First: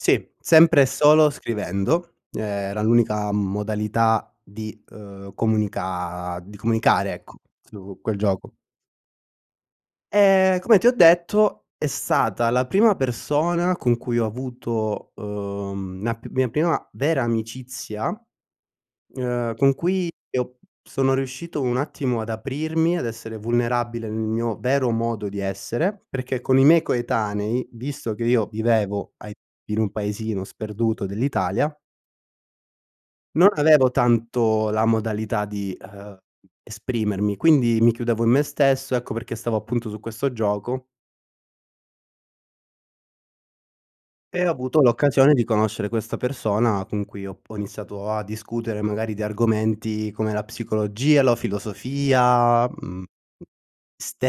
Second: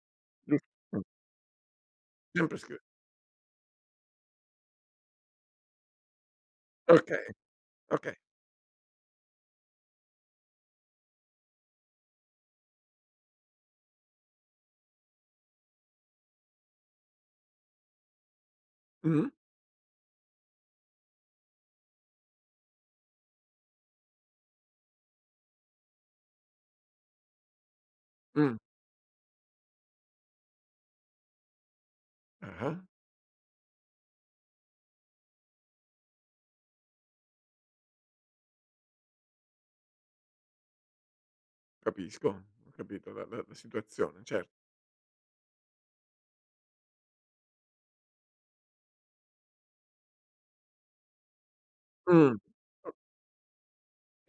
Sì, sempre e [unintelligible] solo scrivendo, ehm, [unintelligible] era l'unica modalità di, uhm, comunica di comunicare Okay, ecco su okay. quel gioco. Ehm, come ti ho detto è stata la prima persona con cui ho avuto, uhm, la p mia prima vera amicizia, Mh-mh. ehm, con cui io sono riuscito un attimo ad aprirmi, ad essere vulnerabile nel mio vero modo di essere, perché con i miei coetanei, visto che io Mh. vivevo ai in un paesino sperduto dell'Italia Ah-ah. non avevo tanto la modalità di, ehm, esprimermi, quindi mi chiudevo in me stesso, ecco perché stavo appunto su questo gioco Capisco, ho capito la la situazione, E cer ho avuto l'occasione di conoscere questa persona con cui ho p ho iniziato a discutere magari di argomenti come la psicologia, la Mh. filosofia, A mhmm,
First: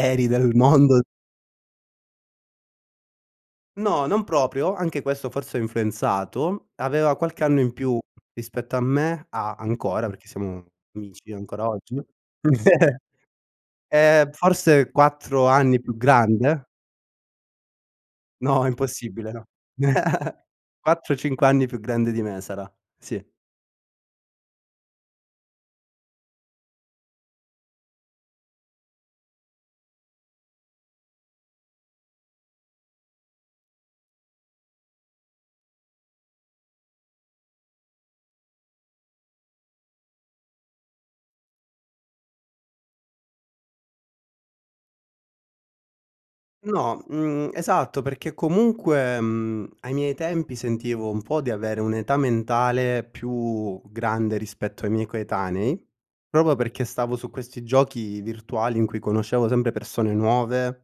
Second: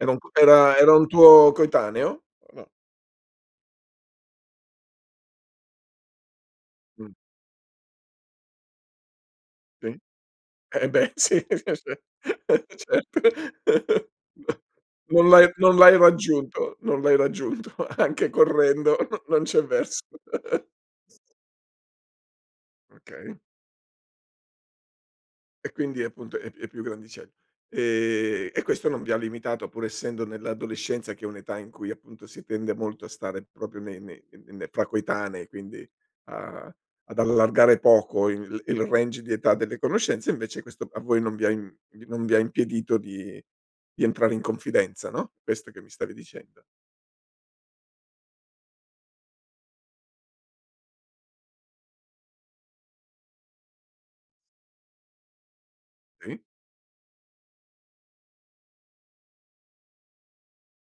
Era un co del era era mondo un tuo coetaneo? [unintelligible] No, non proprio, anche questo forse ha influenzato, Mh. aveva qualche anno in più rispetto a me ha Sì. ancora, perché siamo Eh beh amici sì, ancora oggi [unintelligible] certo. ehm, forse No non 4 l'hai non anni più l'hai grande raggiunto, non l'hai raggiunto anche No, correndo non impossibile, non no. c'è vers quattro, cinque anni più grande di me sarà, sì. Okay. E quindi è appunto è è più grandicell ehm, e questo non vi ha limitato pur essendo nell'adolescenza che è un'età in cui appunto si tende molto a stare proprio nei nei nei fra coetanei, quindi a ad allargare poco il il range di età delle conoscenze, invece questo a voi non vi ha im n non vi ha impedito di di entrare in confidenza, no, questo che mi stavi dicendo? No, mhmm, esatto, perché comunque, mhmm, ai miei tempi sentivo un po' di avere un'età mentale più grande rispetto ai miei coetanei, Sì. proprio perché stavo su questi giochi virtuali in cui conoscevo sempre persone nuove